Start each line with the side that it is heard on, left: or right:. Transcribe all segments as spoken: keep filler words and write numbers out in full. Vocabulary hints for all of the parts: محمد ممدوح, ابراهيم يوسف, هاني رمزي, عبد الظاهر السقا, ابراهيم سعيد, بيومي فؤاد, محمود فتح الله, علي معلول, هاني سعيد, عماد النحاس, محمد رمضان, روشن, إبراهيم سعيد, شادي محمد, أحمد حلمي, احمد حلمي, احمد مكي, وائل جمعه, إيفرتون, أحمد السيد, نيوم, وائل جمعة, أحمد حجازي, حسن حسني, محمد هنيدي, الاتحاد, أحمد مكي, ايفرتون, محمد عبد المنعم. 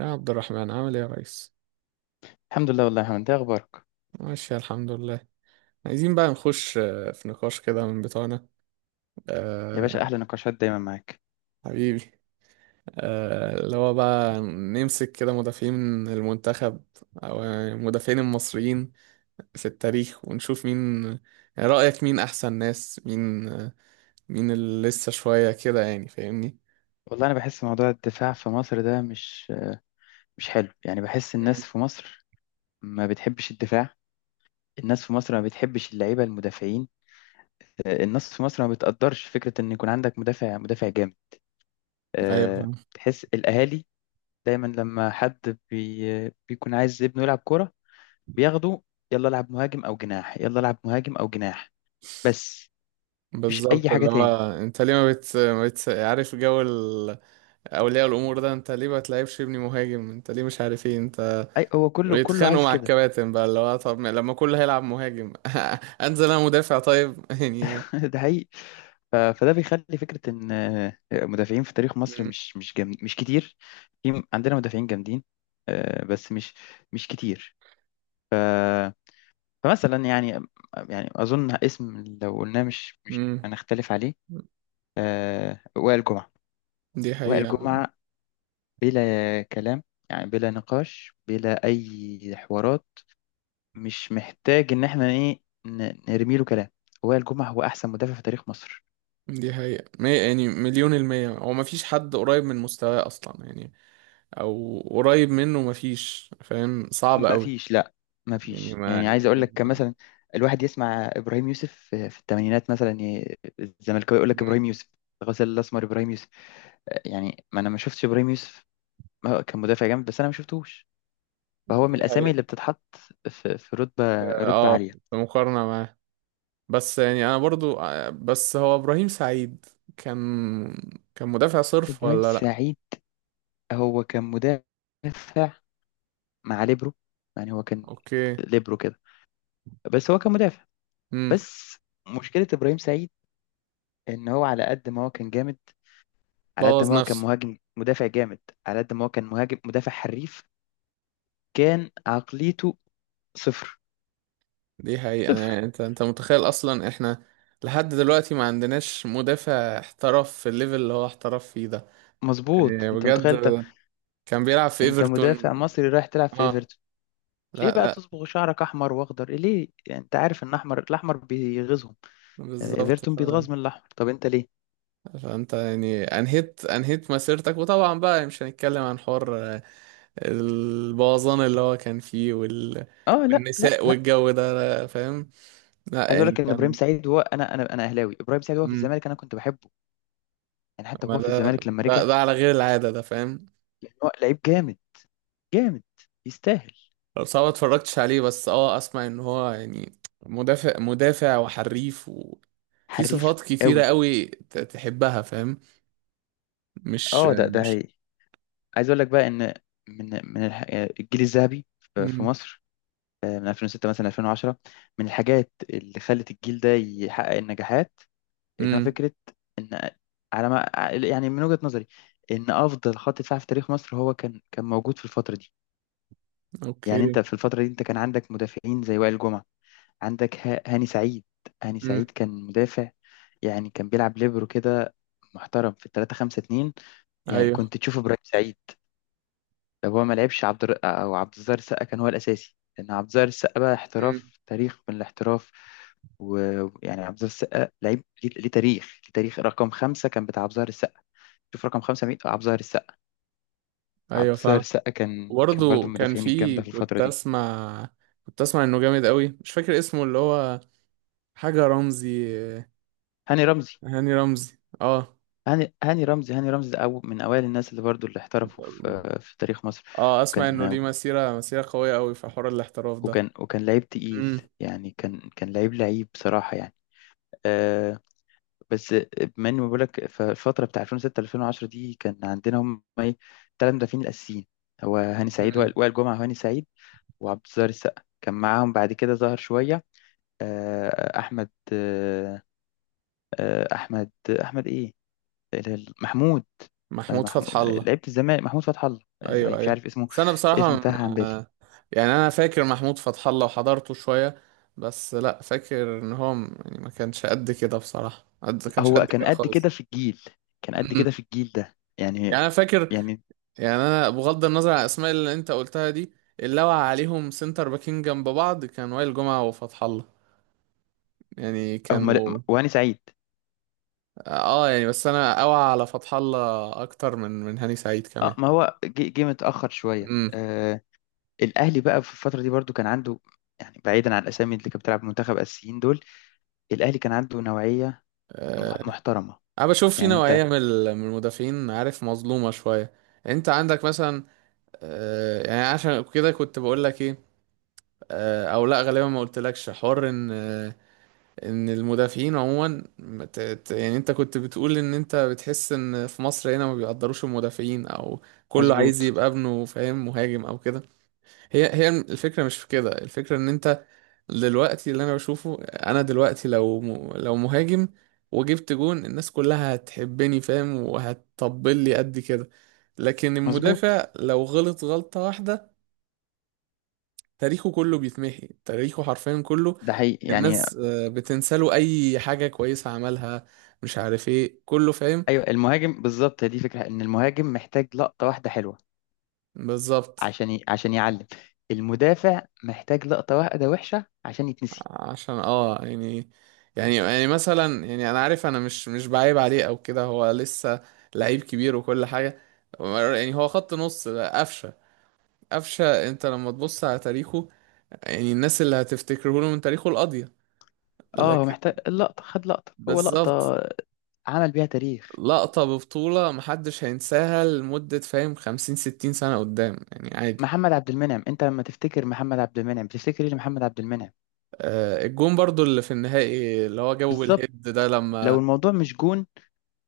right: يا عبد الرحمن عامل ايه يا ريس؟
left: الحمد لله والله يا محمد، ده اخبارك؟
right: ماشي، الحمد لله. عايزين بقى نخش آه، في نقاش كده من بتوعنا.
left: يا باشا
right: أه.
left: احلى نقاشات دايما معاك.
right: حبيبي. آه، اللي هو بقى نمسك كده مدافعين المنتخب، أو المدافعين المصريين في التاريخ، ونشوف مين. يعني رأيك مين أحسن ناس، مين آه، مين اللي لسه شوية كده، يعني فاهمني؟
left: والله انا بحس موضوع الدفاع في مصر ده مش مش حلو. يعني بحس
right: مم.
left: الناس في مصر ما بتحبش الدفاع. الناس في مصر ما بتحبش اللعيبه المدافعين. آه، الناس في مصر ما بتقدرش فكره ان يكون عندك مدافع مدافع جامد.
right: ايوه،
left: آه،
right: فاهم.
left: تحس الاهالي دايما لما حد بي بيكون عايز ابنه يلعب كوره، بياخده: يلا العب مهاجم او جناح، يلا العب مهاجم او جناح، بس. مفيش اي
right: بالظبط،
left: حاجه
right: اللي هو
left: تاني.
right: انت ليه ما بت... ما بت... عارف جو ال- اولياء الامور ده. انت ليه ما تلعبش ابني مهاجم؟ انت ليه مش عارف ايه انت؟
left: اي هو كله كله
right: ويتخانقوا
left: عايز
right: مع
left: كده.
right: الكباتن بقى، اللي هو طب ما- لما كله هيلعب مهاجم انزل انا مدافع طيب يعني.
left: ده حقيقي. ف- فده بيخلي فكرة إن آه، مدافعين في تاريخ مصر
right: مم.
left: مش مش جم... مش كتير. في عندنا مدافعين جامدين، آه، بس مش مش كتير. فمثلا يعني، آه، يعني أظن اسم لو قلناه مش مش
right: مم.
left: هنختلف عليه: آه، وائل جمعة.
right: دي
left: وائل
right: حقيقة.
left: جمعة بلا كلام، يعني بلا نقاش بلا أي حوارات. مش محتاج إن إحنا إيه ن- نرمي له كلام. وائل جمعة هو أحسن مدافع في تاريخ مصر.
right: دي حقيقة مي- يعني مليون المية، هو مفيش حد قريب من مستواه أصلا يعني. أو قريب منه مفيش، فاهم، صعب
left: ما
right: أوي.
left: فيش، لا، ما
right: يعني
left: فيش.
right: ما
left: يعني عايز اقول
right: يعني.
left: لك مثلا، الواحد يسمع ابراهيم يوسف في في الثمانينات مثلا، ي- الزملكاوي يقول لك
right: مم.
left: ابراهيم يوسف، الغزال الاسمر ابراهيم يوسف. يعني ما انا ما شفتش ابراهيم يوسف. ما هو كان مدافع جامد بس انا ما شفتهوش. فهو من
right: دي
left: الاسامي اللي
right: حقيقة.
left: بتتحط في في
right: ف-
left: رتبه رتبه
right: اه
left: عاليه.
right: في مقارنة معاه. بس يعني أنا برضو آه، بس هو إبراهيم سعيد كان كان مدافع صرف
left: ابراهيم
right: ولا لأ؟
left: سعيد هو كان مدافع مع ليبرو، يعني هو كان
right: أوكي.
left: ليبرو كده، بس هو كان مدافع.
right: مم.
left: بس مشكله ابراهيم سعيد ان هو على قد ما هو كان جامد، على قد
right: بوظ
left: ما هو كان
right: نفسه.
left: مهاجم مدافع جامد، على قد ما هو كان مهاجم مدافع حريف، كان عقليته صفر.
right: دي حقيقة. أنا
left: صفر.
right: يعني أنت أنت متخيل أصلا إحنا لحد دلوقتي ما عندناش مدافع احترف في الليفل اللي هو احترف فيه ده،
left: مظبوط،
right: يعني
left: انت
right: بجد.
left: متخيل؟ انت
right: كان بيلعب في
left: انت مدافع
right: إيفرتون.
left: مصري رايح تلعب في
right: آه،
left: ايفرتون، ليه
right: لا
left: بقى
right: لا.
left: تصبغ شعرك احمر واخضر؟ ليه؟ يعني انت عارف ان احمر، الاحمر بيغيظهم. آه،
right: بالظبط.
left: ايفرتون
right: ف...
left: بيتغاظ من الاحمر، طب انت ليه؟
right: فأنت يعني أنهيت أنهيت مسيرتك، وطبعا بقى مش هنتكلم عن حوار آه، البوظان اللي هو كان فيه وال...
left: اه، لا لا
right: والنساء
left: لا.
right: والجو ده. لا، فاهم. لا
left: عايز اقول
right: يعني
left: لك ان ابراهيم
right: كان.
left: سعيد، هو انا انا انا اهلاوي، ابراهيم سعيد هو في
right: مم.
left: الزمالك انا كنت بحبه. يعني حتى
right: ما
left: هو في
right: ده
left: الزمالك لما
right: ده,
left: رجع،
right: ده على غير العادة ده، فاهم.
left: لان هو لعيب جامد، جامد، يستاهل.
right: صعب اتفرجتش عليه، بس اه اسمع ان هو يعني مدافع مدافع وحريف، وفي
left: حريف
right: صفات كتيرة
left: قوي.
right: قوي ت- تحبها، فاهم. مش.
left: اه، ده ده
right: مش.
left: هي. عايز اقول لك بقى ان من من الح- الجيل الذهبي ف- في
right: امم.
left: مصر، آه، من ألفين وستة مثلا ألفين وعشرة، من الحاجات اللي خلت الجيل ده يحقق النجاحات ان هو
right: امم.
left: فكره ان، على ما، يعني من وجهه نظري، ان افضل خط دفاع في تاريخ مصر هو كان كان موجود في الفتره دي. يعني انت
right: اوكي.
left: في الفتره دي انت كان عندك مدافعين زي وائل جمعه، عندك ه- هاني سعيد. هاني
right: امم.
left: سعيد كان مدافع، يعني كان بيلعب ليبرو كده، محترم في ثلاثة خمسة اتنين. يعني
right: ايوه.
left: كنت تشوفه ابراهيم سعيد لو هو ما لعبش عبد الر... او عبد الظاهر السقا كان هو الاساسي، لان عبد الظاهر السقا بقى
right: امم.
left: احتراف، تاريخ من الاحتراف. ويعني عبد الظاهر السقا لعيب ليه ليه تاريخ، ليه تاريخ. رقم خمسة كان بتاع عبد الظاهر السقا، شوف رقم خمسة مين، عبد الظاهر السقا. عبد
right: ايوه،
left: الظاهر
right: فاهم.
left: السقا كان كان برضو
right: وبرضه
left: من
right: كان
left: المدافعين
right: في
left: الجامدة في الفترة
right: كنت
left: دي.
right: اسمع كنت اسمع انه جامد قوي. مش فاكر اسمه اللي هو، حاجة رمزي.
left: هاني رمزي.
right: هاني رمزي، اه.
left: هاني هاني رمزي هاني رمزي ده أو من أوائل الناس اللي برضو اللي احترفوا في في تاريخ مصر.
right: اه، اسمع انه
left: وكان
right: ليه مسيرة، مسيرة قوية قوي في حوار الاحتراف ده.
left: وكان وكان لعيب تقيل،
right: امم.
left: يعني كان كان لعيب، لعيب بصراحة، يعني، آه، بس. بما اني بقول لك، فالفتره بتاع ألفين وستة ألفين وعشرة دي كان عندنا هم ايه؟ ثلاث مدافعين الاساسيين، هو هاني سعيد، وائل
right: امم.
left: وائل جمعه وهاني سعيد وعبد الظاهر السقا كان معاهم. بعد كده ظهر شويه، آه، احمد آه، آه، احمد احمد ايه؟ ال- ال- محمود. آه،
right: محمود
left: محمود،
right: فتح الله.
left: لعيبه الزمالك، محمود فتح الله. آه،
right: ايوه،
left: مش
right: ايوه،
left: عارف اسمه،
right: بس انا بصراحه،
left: اسمه تاه عن بالي.
right: آه، يعني انا فاكر محمود فتح الله وحضرته شويه، بس لا فاكر ان هو م- يعني ما كانش قد كده بصراحه، قد ما كانش
left: هو
right: قد
left: كان
right: كده
left: قد كده
right: خالص.
left: في الجيل، كان قد
right: أمم.
left: كده في الجيل ده يعني.
right: يعني انا فاكر.
left: يعني
right: يعني انا بغض النظر عن الاسماء اللي انت قلتها دي، اللي وقع عليهم سنتر باكين جنب بعض كان وائل جمعه وفتح الله، يعني
left: هم
right: كانوا.
left: وهاني سعيد.
right: اه، يعني بس انا اوعى على فتح الله اكتر من من هاني سعيد
left: اه،
right: كمان.
left: ما هو جه جه متأخر شوية. آه، الاهلي بقى في الفتره دي برضو كان عنده، يعني بعيدا عن الاسامي اللي كانت بتلعب منتخب اساسيين دول، الاهلي كان عنده نوعيه
right: امم.
left: مح- محترمه.
right: انا بشوف في
left: يعني انت.
right: نوعيه من ال- من المدافعين، عارف، مظلومه شويه. انت عندك مثلا، آه، يعني عشان كده كنت بقول لك ايه. آه، او لا غالبا ما قلتلكش حوار ان آه، ان المدافعين عموما ما ت- ت- يعني انت كنت بتقول ان انت بتحس ان في مصر هنا ما بيقدروش المدافعين، او كله عايز
left: مظبوط.
right: يبقى ابنه، فاهم، مهاجم او كده. هي هي الفكرة، مش في كده الفكرة، ان انت دلوقتي، اللي انا بشوفه انا دلوقتي، لو م... لو مهاجم وجبت جون، الناس كلها هتحبني، فاهم، وهتطبل لي قد كده. لكن
left: مظبوط.
right: المدافع لو غلط غلطة واحدة، تاريخه كله بيتمحي، تاريخه حرفيا كله.
left: ده حقيقي يعني.
right: الناس آه، بتنسى له اي حاجة كويسة عملها، مش عارف ايه كله، فاهم.
left: ايوه، المهاجم بالظبط، هي دي فكره، ان المهاجم محتاج لقطه واحده حلوه
right: بالظبط.
left: عشان ي... عشان يعلم. المدافع محتاج لقطه واحده وحشه عشان يتنسي.
right: عشان اه يعني يعني يعني مثلا يعني انا عارف انا مش مش بعيب عليه او كده، هو لسه لعيب كبير وكل حاجه. يعني هو خط نص قفشه، قفشه انت لما تبص على تاريخه. يعني الناس اللي هتفتكره له من تاريخه القاضيه.
left: اه، هو
right: لكن
left: محتاج اللقطه، خد لقطه، هو
right: بالظبط،
left: لقطه عمل بيها تاريخ.
right: لقطه ببطوله محدش هينساها لمده، فاهم، خمسين، ستين سنه قدام يعني عادي.
left: محمد عبد المنعم، انت لما تفتكر محمد عبد المنعم بتفتكر ايه لمحمد عبد المنعم؟
right: آه، الجون برضو اللي في النهائي اللي هو جابه
left: بالظبط.
right: بالهيد ده،
left: لو
right: لما
left: الموضوع مش جون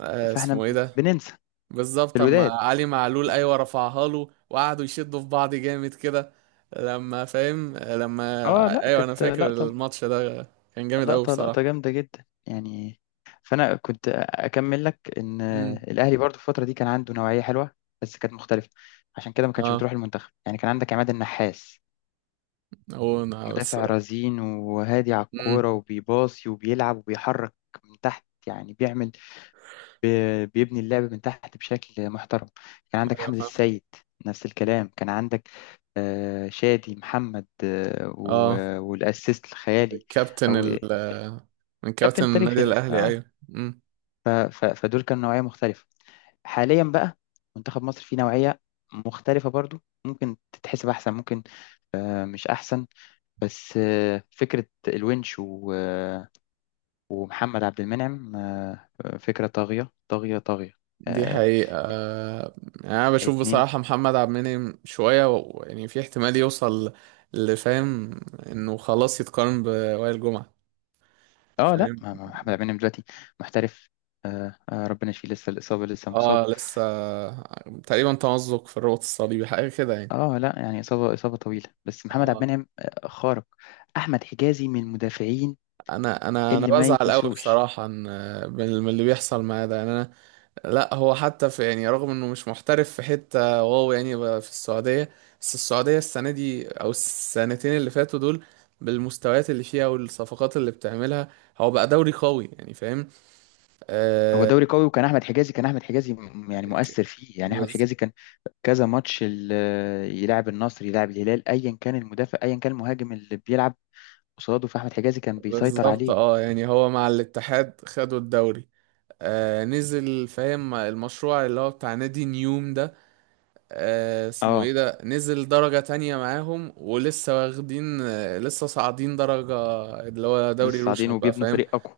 right: آه،
left: فاحنا
right: اسمه ايه ده.
left: بننسى.
right: بالظبط، اما
left: الوداد.
right: علي معلول ايوه، رفعها له وقعدوا يشدوا في بعض جامد كده. لما، فاهم، لما
left: اه لا،
right: ايوه انا
left: كانت
right: فاكر
left: لقطة،
right: الماتش ده، كان جامد قوي
left: لقطة
right: بصراحه.
left: لقطة جامدة جدا يعني. فانا كنت اكمل لك ان
right: امم.
left: الاهلي برضو في الفترة دي كان عنده نوعية حلوة، بس كانت مختلفة، عشان كده ما كانش
right: اه،
left: بتروح المنتخب. يعني كان عندك عماد النحاس،
right: هو أنا بس.
left: مدافع رزين وهادي على
right: امم.
left: الكورة وبيباصي وبيلعب وبيحرك من تحت، يعني بيعمل، بي- بيبني اللعب من تحت بشكل محترم. كان عندك
right: ايوه،
left: أحمد
right: فاهم.
left: السيد، نفس الكلام. كان عندك آه، شادي محمد، آه،
right: اه،
left: و- والأسيست الخيالي،
right: كابتن
left: أو
right: ال من كابتن
left: كابتن
right: النادي
left: تاريخي ال-
right: الاهلي،
left: اه
right: ايوه. امم.
left: ف- ف- فدول كانوا نوعية مختلفة. حاليا بقى، منتخب مصر فيه نوعية مختلفة برضو، ممكن تتحسب أحسن، ممكن، آه، مش أحسن، بس آه، فكرة الونش و- آه، ومحمد عبد المنعم، آه، فكرة طاغية طاغية طاغية.
right: دي
left: آه،
right: حقيقه. آه، يعني انا بشوف
left: اتنين.
right: بصراحه محمد عبد المنعم شويه و- يعني في احتمال يوصل لفاهم انه خلاص يتقارن بوائل جمعه،
left: اه لا،
right: فاهم.
left: ما- ما محمد عبد المنعم دلوقتي محترف. آه آه ربنا يشفيه، لسه الإصابة، لسه مصاب.
right: اه، لسه. تقريبا تمزق في الرباط الصليبي، حاجه كده يعني.
left: اه لا يعني، إصابة إصابة طويلة، بس محمد عبد
right: اه،
left: المنعم آه، خارق. أحمد حجازي من المدافعين
right: انا انا انا
left: اللي ما
right: بزعل قوي
left: يتنسوش.
right: بصراحه ان من من اللي بيحصل معاه ده، يعني انا. لا، هو حتى في يعني، رغم انه مش محترف في حته واو، يعني بقى في السعوديه. بس السعوديه السنه دي او السنتين اللي فاتوا دول، بالمستويات اللي فيها والصفقات اللي بتعملها، هو بقى دوري قوي يعني فاهم.
left: هو
right: آه
left: دوري قوي، وكان أحمد حجازي، كان أحمد حجازي م- يعني
right: ك-
left: مؤثر فيه. يعني أحمد
right: بز-
left: حجازي كان كذا ماتش ال- آه، يلعب النصر، يلعب الهلال، أيا كان المدافع أيا كان المهاجم اللي بيلعب قصاده، فأحمد حجازي كان بيسيطر
right: بالظبط.
left: عليه.
right: اه، يعني هو مع الاتحاد خدوا الدوري. آه نزل فاهم المشروع اللي هو بتاع نادي نيوم ده، آه اسمه ايه
left: اه
right: ده، نزل درجة تانية معاهم ولسه واخدين، آه لسه صاعدين درجة، اللي هو دوري
left: لسه صاعدين
right: روشن بقى،
left: وبيبنوا
right: فاهم.
left: فريق أقوى.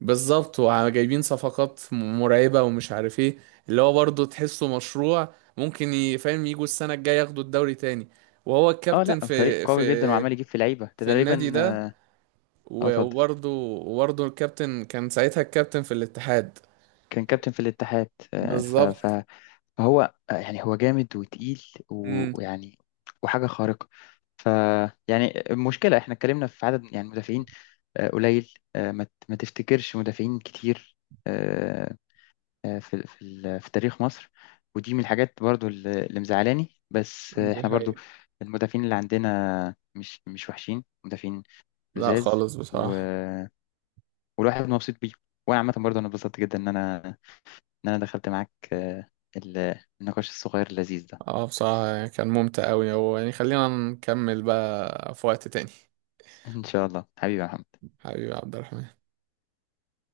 right: بالظبط، وجايبين صفقات م- مرعبة ومش عارف ايه، اللي هو برضه تحسه مشروع ممكن ي- فاهم يجوا السنة الجاية ياخدوا الدوري تاني. وهو
left: اه
right: الكابتن
left: لا، فريق
right: في
left: قوي جدا
right: في
left: وعمال يجيب في لعيبة ده
right: في النادي
left: تقريبا،
right: ده،
left: اه. آه،
right: و-
left: اتفضل.
right: وبرضه وبرضه الكابتن كان ساعتها الكابتن في الاتحاد.
left: كان كابتن في الاتحاد، آه، ف-
right: بالظبط.
left: ف- فهو آه، يعني هو جامد وتقيل و-
right: مم.
left: ويعني وحاجة خارقة. ف يعني المشكلة احنا اتكلمنا في عدد يعني مدافعين آه، قليل، آه، ما ت- ما تفتكرش مدافعين كتير، آه، آه، في في ال- في تاريخ مصر. ودي من الحاجات برضو اللي اللي مزعلاني، بس آه،
right: دي
left: احنا برضو
right: حقيقة.
left: المدافعين اللي عندنا مش مش وحشين مدافعين،
right: لا،
left: لزاز،
right: خالص
left: و...
right: بصراحة.
left: والواحد مبسوط بيه. وانا عامة برضو انا اتبسطت جدا ان انا إن أنا دخلت معاك آه، ال- النقاش الصغير اللذيذ ده.
right: اه، بصراحة يعني كان ممتع أوي، هو يعني خلينا نكمل بقى في وقت تاني.
left: إن شاء الله حبيبي يا محمد.
right: حبيبي عبد الرحمن.